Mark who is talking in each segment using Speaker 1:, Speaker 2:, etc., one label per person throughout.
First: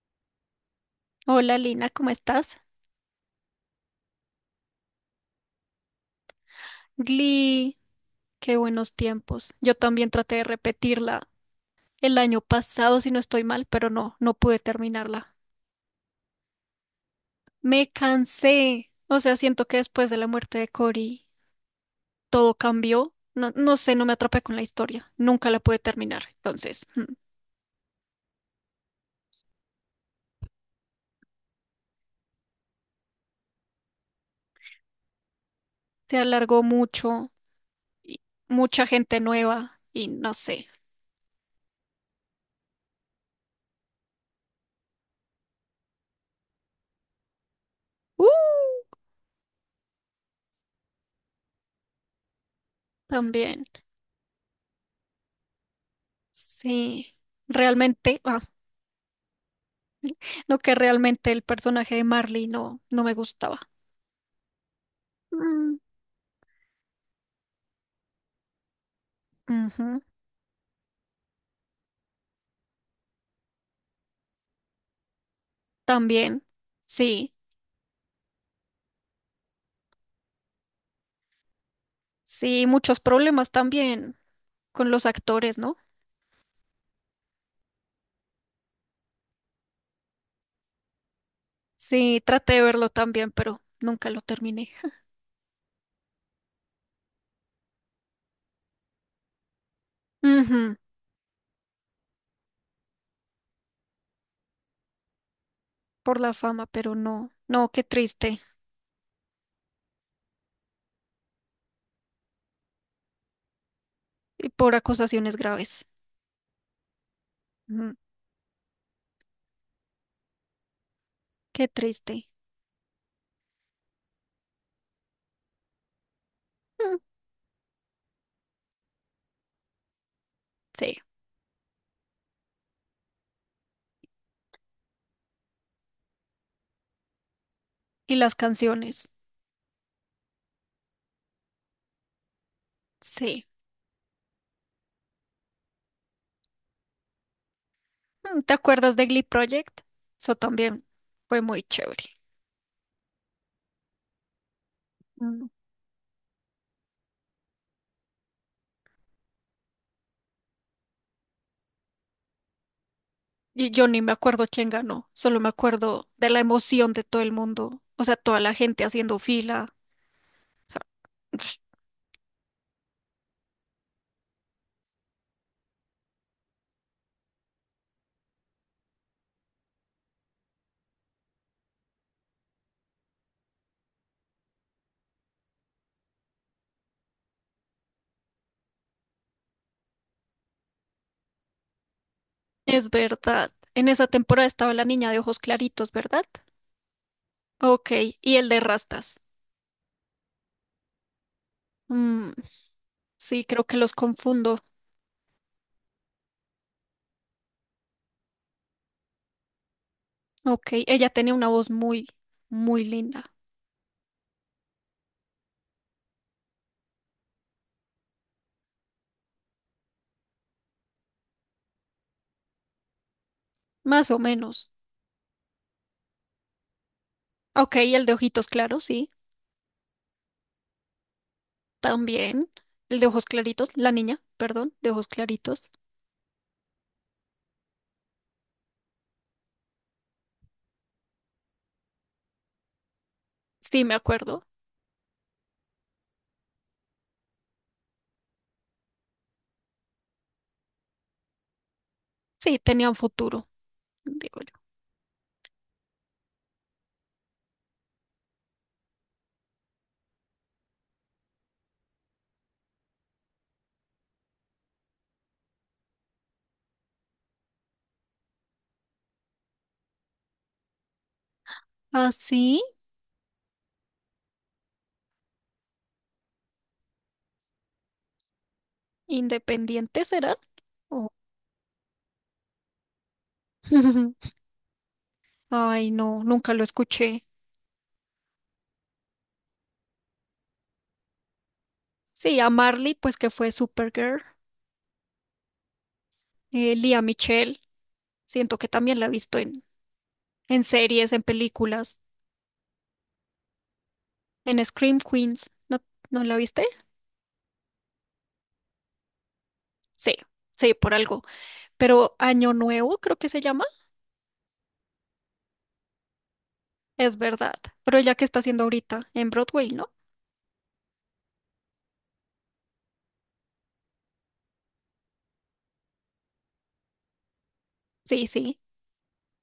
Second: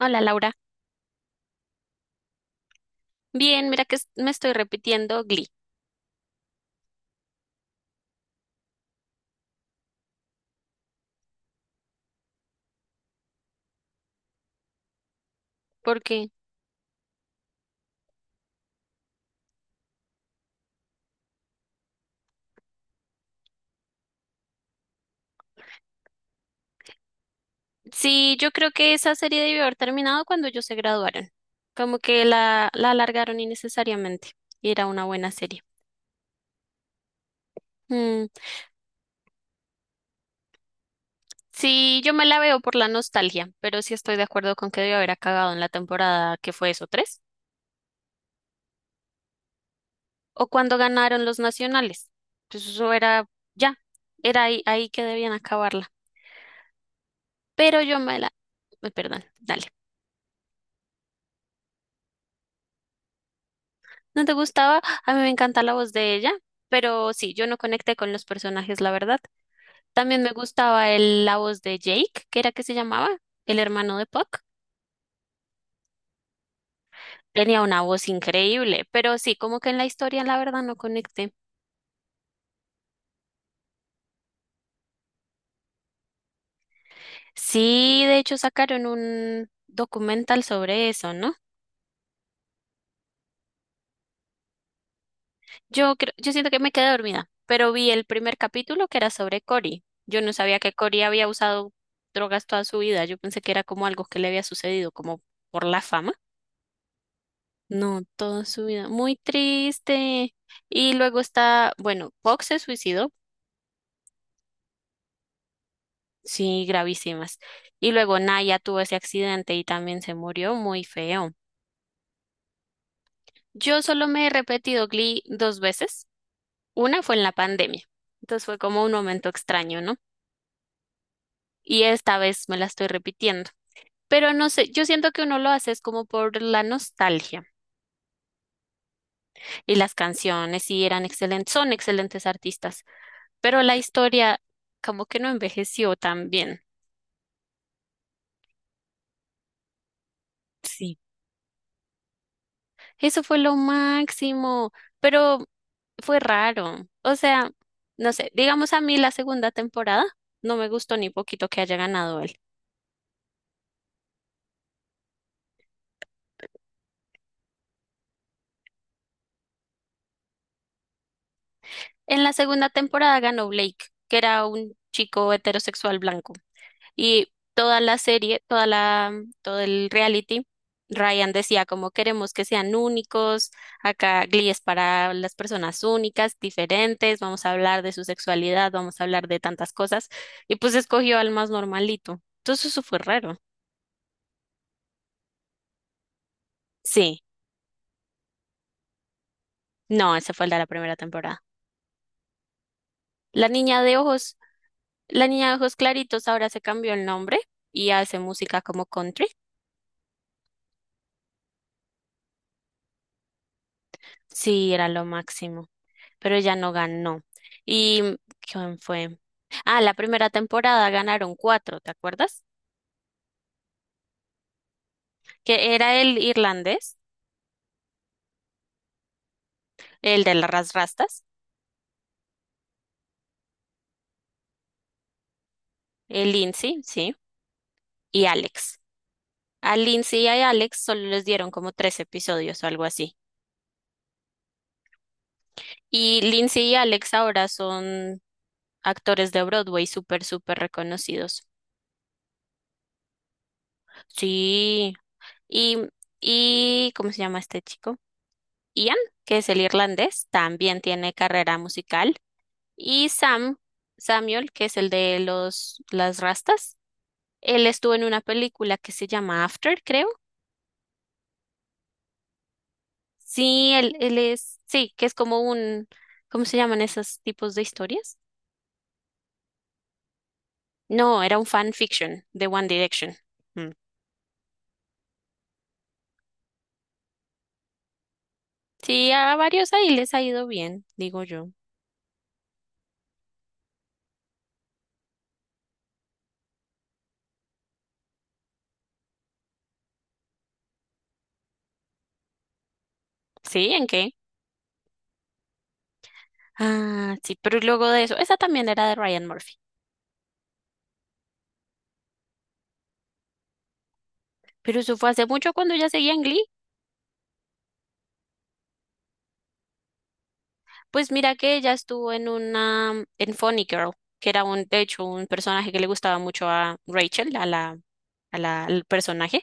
Speaker 1: Hola Laura.
Speaker 2: Hola Lina, ¿cómo estás?
Speaker 1: Bien, mira que me estoy repitiendo Glee,
Speaker 2: Glee, qué buenos tiempos. Yo también traté de repetirla el año pasado, si no estoy mal, pero no pude terminarla.
Speaker 1: porque
Speaker 2: Me cansé. O sea, siento que después de la muerte de Cory todo cambió. No, no sé, no me atrapé con la historia. Nunca la pude terminar. Entonces,
Speaker 1: sí, yo creo que esa serie debió haber terminado cuando ellos se graduaron. Como que la alargaron innecesariamente y era una buena serie.
Speaker 2: se alargó mucho y
Speaker 1: Mm,
Speaker 2: mucha gente nueva y no sé.
Speaker 1: sí, yo me la veo por la nostalgia, pero sí estoy de acuerdo con que debió haber acabado en la temporada que fue eso, 3,
Speaker 2: ¡Uh!
Speaker 1: o cuando ganaron los nacionales. Pues eso era
Speaker 2: También.
Speaker 1: ya, era ahí que debían acabarla.
Speaker 2: Sí.
Speaker 1: Pero yo me
Speaker 2: Realmente,
Speaker 1: la, perdón, dale.
Speaker 2: no que realmente el personaje de Marley no me gustaba.
Speaker 1: ¿No te gustaba? A mí me encanta la
Speaker 2: Mm.
Speaker 1: voz de ella, pero sí, yo no conecté con los personajes, la verdad.
Speaker 2: Ujú.
Speaker 1: También me gustaba la voz de Jake, que era que se llamaba, el hermano de Puck.
Speaker 2: También, sí,
Speaker 1: Tenía una voz increíble, pero sí, como que en la historia, la verdad, no conecté.
Speaker 2: sí, muchos problemas también con los actores, ¿no?
Speaker 1: Sí, de hecho, sacaron un documental sobre eso, ¿no?
Speaker 2: Sí, traté de verlo también, pero nunca lo terminé.
Speaker 1: Yo creo, yo siento que me quedé dormida, pero vi el primer capítulo que era sobre Cory. Yo no sabía que
Speaker 2: Ujú.
Speaker 1: Cory había usado drogas toda su vida. Yo pensé que era como algo que le había sucedido, como por la fama.
Speaker 2: Por la fama, pero no, qué
Speaker 1: No,
Speaker 2: triste.
Speaker 1: toda su vida. Muy triste. Y luego está, bueno, Fox se suicidó,
Speaker 2: Y por acusaciones graves.
Speaker 1: sí, gravísimas. Y
Speaker 2: Ujú.
Speaker 1: luego Naya tuvo ese accidente y también se murió muy feo.
Speaker 2: Qué triste.
Speaker 1: Yo solo me he repetido Glee 2 veces.
Speaker 2: Mm.
Speaker 1: Una fue en la pandemia. Entonces fue como un momento extraño, ¿no?
Speaker 2: Sí,
Speaker 1: Y esta vez me la estoy repitiendo. Pero no sé, yo siento que uno lo hace es como por la nostalgia.
Speaker 2: y las canciones,
Speaker 1: Y las canciones sí eran excelentes, son excelentes artistas.
Speaker 2: sí.
Speaker 1: Pero la historia como que no envejeció tan bien.
Speaker 2: Mm, ¿te acuerdas de Glee Project? Eso también
Speaker 1: Sí,
Speaker 2: fue muy chévere.
Speaker 1: eso fue lo máximo, pero fue raro. O sea, no sé, digamos a mí la segunda temporada no me gustó ni poquito que haya ganado él.
Speaker 2: Y yo ni me acuerdo quién ganó, solo me acuerdo de la emoción de todo el mundo, o sea, toda la gente haciendo fila. O sea,
Speaker 1: En la segunda temporada ganó Blake, que era un chico heterosexual blanco. Y toda la serie, toda la, todo el reality, Ryan decía como queremos que sean únicos, acá Glee es para las personas únicas, diferentes, vamos a hablar de su sexualidad, vamos a hablar de tantas cosas, y pues escogió al más normalito. Entonces eso
Speaker 2: es
Speaker 1: fue raro.
Speaker 2: verdad. En esa temporada estaba la niña de ojos claritos, ¿verdad?
Speaker 1: Sí,
Speaker 2: Ok, y el de rastas.
Speaker 1: no, ese fue el de la primera temporada.
Speaker 2: Mm, sí,
Speaker 1: La
Speaker 2: creo que
Speaker 1: niña
Speaker 2: los
Speaker 1: de ojos,
Speaker 2: confundo.
Speaker 1: la niña de ojos claritos ahora se cambió el nombre y hace música como country.
Speaker 2: Ok, ella tenía una voz muy, muy linda,
Speaker 1: Sí, era lo máximo. Pero ella no ganó. ¿Y quién fue? Ah, la primera temporada ganaron 4, ¿te acuerdas?
Speaker 2: más o menos.
Speaker 1: Que era el irlandés,
Speaker 2: Ok, y el de ojitos claros, sí,
Speaker 1: el de las rastas,
Speaker 2: también. El de ojos claritos, la niña, perdón, de ojos claritos.
Speaker 1: el Lindsay, sí, y Alex. A Lindsay y a Alex solo les dieron como 3 episodios o algo así.
Speaker 2: Sí, me acuerdo.
Speaker 1: Y Lindsay y Alex ahora son actores de Broadway súper, súper reconocidos.
Speaker 2: Sí, tenía un futuro, digo yo.
Speaker 1: Sí. Y, y ¿cómo se llama este chico? Ian, que es el irlandés, también tiene carrera musical. Y Sam, Samuel, que es el de los, las rastas, él estuvo en una película que se llama After, creo.
Speaker 2: ¿Ah, sí?
Speaker 1: Sí, él es, sí, que es como un, ¿cómo se llaman esos tipos de historias?
Speaker 2: ¿Independientes será?
Speaker 1: No,
Speaker 2: O-
Speaker 1: era un fan fiction de One Direction. Mm.
Speaker 2: Ay, no, nunca lo escuché.
Speaker 1: Sí, a varios ahí les ha ido bien, digo yo.
Speaker 2: Sí, a Marley, pues que fue Supergirl. Lea Michele, siento que también la he visto en series, en películas,
Speaker 1: ¿Sí? ¿En qué?
Speaker 2: en Scream Queens. ¿No, no la viste?
Speaker 1: Ah, sí, pero luego de eso, esa también era de Ryan Murphy.
Speaker 2: Sí, sí, por algo. Pero Año Nuevo, creo que se llama.
Speaker 1: Pero eso fue hace mucho cuando ya seguía en Glee.
Speaker 2: Es verdad. Pero ella que está haciendo ahorita en Broadway, ¿no?
Speaker 1: Pues mira que ella estuvo en una, en Funny Girl, que era un, de hecho, un personaje que le gustaba mucho a Rachel,
Speaker 2: Sí,
Speaker 1: a
Speaker 2: sí,
Speaker 1: la, al personaje.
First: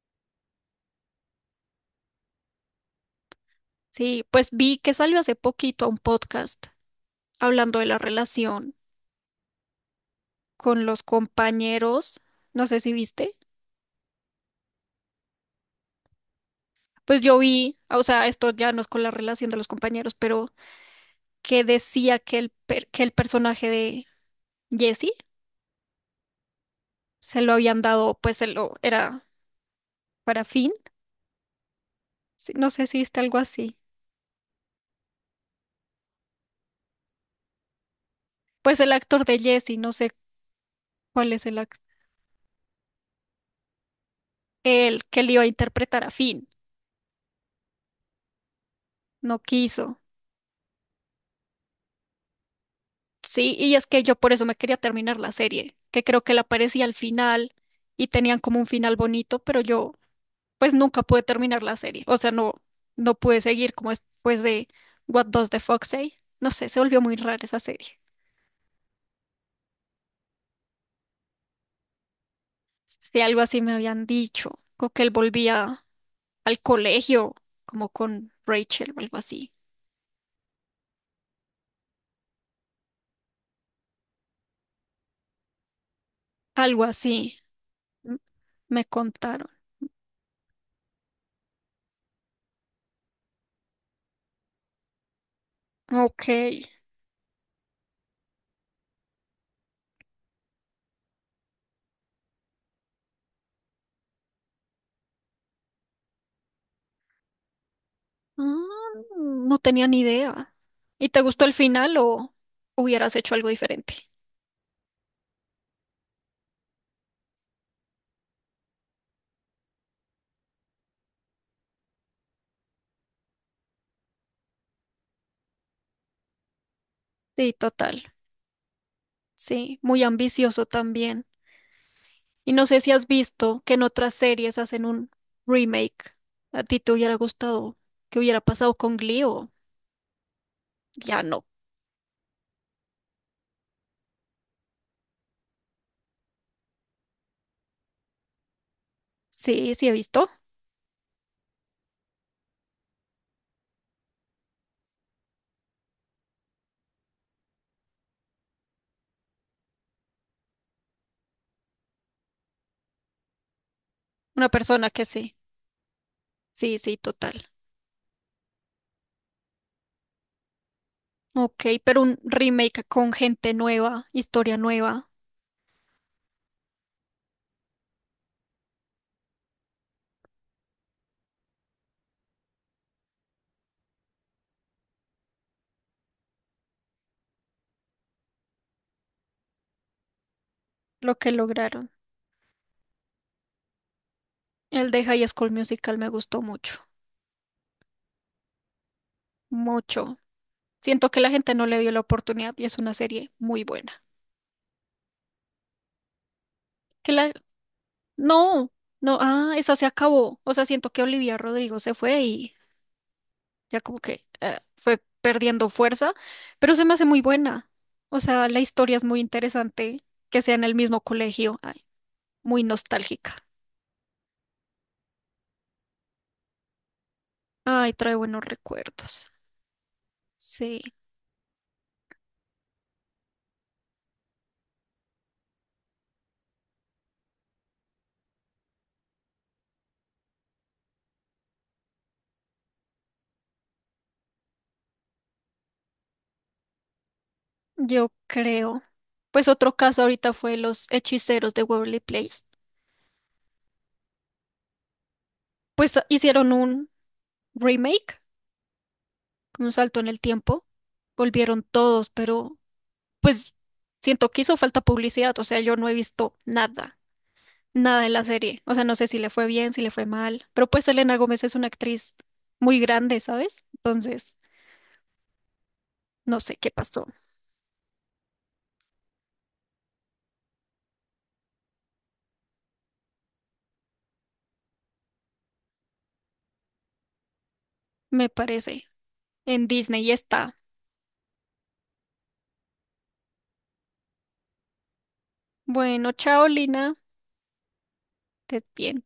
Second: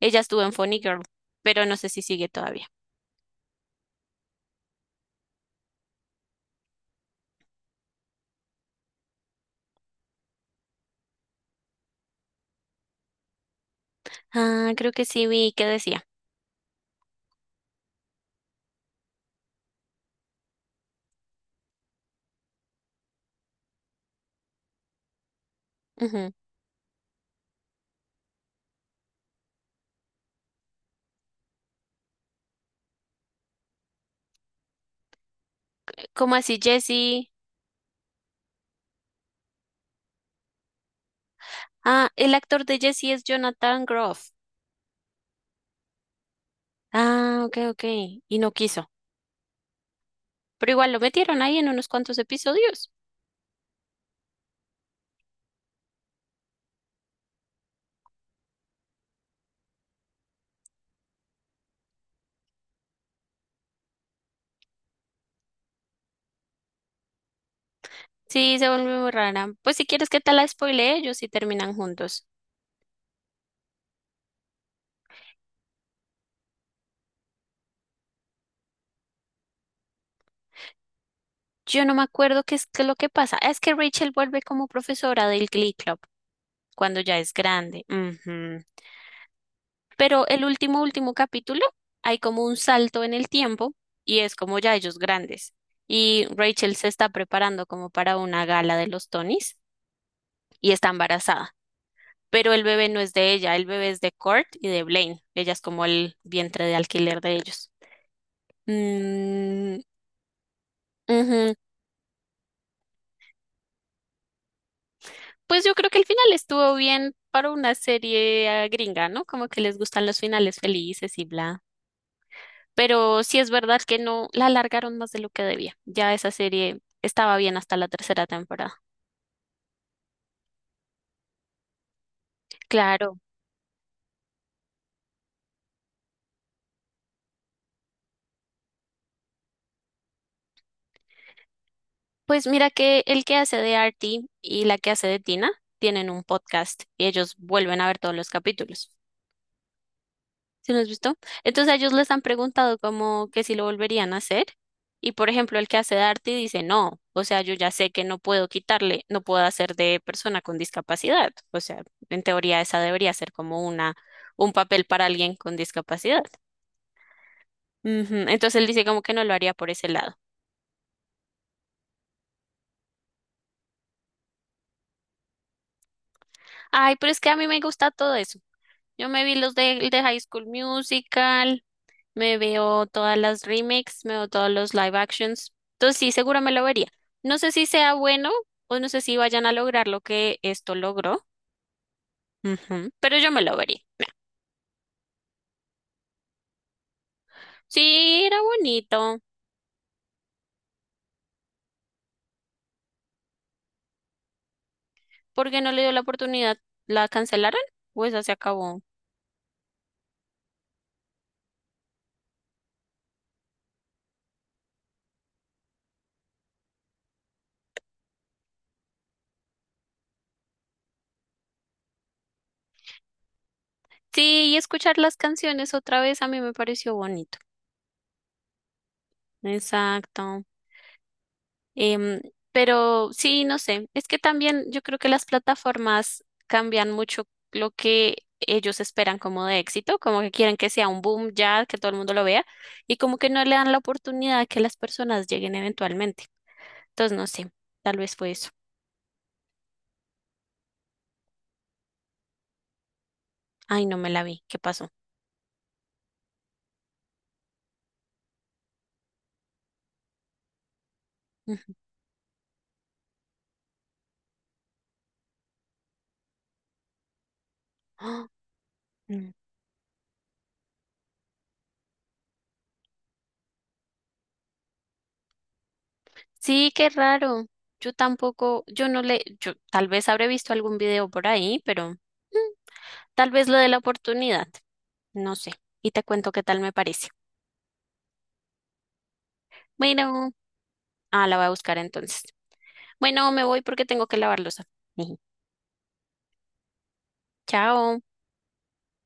Speaker 1: Ella estuvo en Funny Girl, pero no sé si sigue todavía.
Speaker 2: sí. Pues vi que salió hace poquito a un podcast hablando de la relación con los compañeros. No sé si viste.
Speaker 1: Ah, creo que sí vi que decía.
Speaker 2: Pues yo vi, o sea, esto ya no es con la relación de los compañeros, pero que decía que el, per- que el personaje de Jesse
Speaker 1: Ujú.
Speaker 2: se lo habían dado, pues se lo era para Finn. Sí, no sé si está algo así.
Speaker 1: ¿Cómo así, Jesse?
Speaker 2: Pues el actor de Jesse, no sé cuál es el actor,
Speaker 1: Ah, el actor de Jesse es Jonathan Groff.
Speaker 2: el que le iba a interpretar a Finn,
Speaker 1: Ah, ok, ok. Y no quiso.
Speaker 2: no quiso.
Speaker 1: Pero igual lo metieron ahí en unos cuantos episodios.
Speaker 2: Sí, y es que yo por eso me quería terminar la serie, que creo que la aparecía al final y tenían como un final bonito, pero yo pues nunca pude terminar la serie. O sea, no pude seguir como después de What Does the Fox Say. No sé, se volvió muy rara esa serie.
Speaker 1: Sí, se volvió muy rara. Pues si quieres que te la spoile ellos y terminan juntos.
Speaker 2: Si algo así me habían dicho, como que él volvía al colegio, como con Rachel o algo así.
Speaker 1: Yo no me acuerdo qué es lo que pasa. Es que Rachel vuelve como profesora del Glee Club
Speaker 2: Algo
Speaker 1: cuando ya es
Speaker 2: así
Speaker 1: grande.
Speaker 2: m-
Speaker 1: Ujú.
Speaker 2: me contaron.
Speaker 1: Pero el último, último capítulo, hay como un salto en el tiempo y es como ya ellos grandes.
Speaker 2: Ok.
Speaker 1: Y Rachel se está preparando como para una gala de los Tonys y está embarazada. Pero el bebé no es de ella, el bebé es de Kurt y de Blaine. Ella es como el vientre de alquiler de ellos.
Speaker 2: Ah, no
Speaker 1: Mm,
Speaker 2: tenía ni idea. ¿Y te gustó el
Speaker 1: ujú.
Speaker 2: final o hubieras hecho algo diferente?
Speaker 1: Pues yo creo que el final estuvo bien para una serie gringa, ¿no? Como que les gustan los finales felices y bla. Pero sí es verdad que no la alargaron más de lo que debía. Ya esa serie estaba
Speaker 2: Sí,
Speaker 1: bien hasta la
Speaker 2: total.
Speaker 1: tercera temporada.
Speaker 2: Sí, muy ambicioso también. Y no sé si has
Speaker 1: Claro.
Speaker 2: visto que en otras series hacen un remake. ¿A ti te hubiera gustado que hubiera pasado con Glee o ya no?
Speaker 1: Pues mira que el que hace de Artie y la que hace de Tina tienen un podcast y ellos vuelven a ver todos los capítulos.
Speaker 2: Sí, sí he visto.
Speaker 1: ¿Sí lo has visto? Entonces a ellos les han preguntado como que si lo volverían a hacer. Y por ejemplo, el que hace de arte dice no, o sea, yo ya sé que no puedo quitarle, no puedo hacer de persona con discapacidad. O sea, en teoría esa debería ser como una,
Speaker 2: Una
Speaker 1: un papel
Speaker 2: persona que
Speaker 1: para
Speaker 2: sí.
Speaker 1: alguien con discapacidad.
Speaker 2: Sí, sí, total.
Speaker 1: Ujú. Entonces él dice como que no lo haría por ese lado.
Speaker 2: Ok, pero un remake con gente nueva, historia nueva,
Speaker 1: Ay, pero es que a mí me gusta todo eso. Yo me vi los de, el de High School Musical. Me veo todas las remakes, me veo todos los live actions. Entonces sí, seguro me lo vería. No sé si sea bueno o no sé si vayan a lograr lo que esto
Speaker 2: lo
Speaker 1: logró.
Speaker 2: que lograron.
Speaker 1: Ujú. Pero yo me lo vería.
Speaker 2: El de High School Musical me gustó mucho,
Speaker 1: Sí, era bonito.
Speaker 2: mucho. Siento que la gente no le dio la oportunidad y es una serie muy buena.
Speaker 1: ¿Por qué no le dio la oportunidad? ¿La
Speaker 2: Que la...
Speaker 1: cancelaron? Pues ya se
Speaker 2: No,
Speaker 1: acabó.
Speaker 2: no, esa se acabó. O sea, siento que Olivia Rodrigo se fue y ya como que fue perdiendo fuerza, pero se me hace muy buena. O sea, la historia es muy interesante, que sea en el mismo colegio, ay, muy nostálgica.
Speaker 1: Sí, y escuchar las canciones otra vez a mí me pareció bonito.
Speaker 2: Ay, trae buenos recuerdos.
Speaker 1: Exacto.
Speaker 2: Sí,
Speaker 1: Em, pero sí, no sé, es que también yo creo que las plataformas cambian mucho lo que ellos esperan como de éxito, como que quieren que sea un boom ya, que todo el mundo lo vea, y como que no le dan la oportunidad a que las personas lleguen eventualmente. Entonces, no sé, tal
Speaker 2: yo
Speaker 1: vez fue eso.
Speaker 2: creo. Pues otro caso ahorita fue Los Hechiceros de Waverly Place.
Speaker 1: Ay, no me la vi, ¿qué pasó?
Speaker 2: Pues hicieron un remake, con un salto en el tiempo. Volvieron
Speaker 1: Ujú.
Speaker 2: todos, pero pues siento que hizo falta publicidad, o sea, yo no he visto nada. Nada en la
Speaker 1: ¡Ah!
Speaker 2: serie. O sea, no sé si le
Speaker 1: Mm.
Speaker 2: fue bien, si le fue mal, pero pues Selena Gómez es una actriz muy grande, ¿sabes? Entonces, no sé qué
Speaker 1: Sí, qué
Speaker 2: pasó,
Speaker 1: raro. Yo tampoco, yo no le, yo tal vez habré visto algún video por ahí, pero tal vez lo de la oportunidad, no sé, y te cuento qué tal me parece.
Speaker 2: me parece. En Disney
Speaker 1: Bueno,
Speaker 2: está.
Speaker 1: la voy a buscar entonces. Bueno, me voy porque tengo que lavar losa.
Speaker 2: Bueno, chao, Lina.
Speaker 1: Chao.
Speaker 2: Estés bien.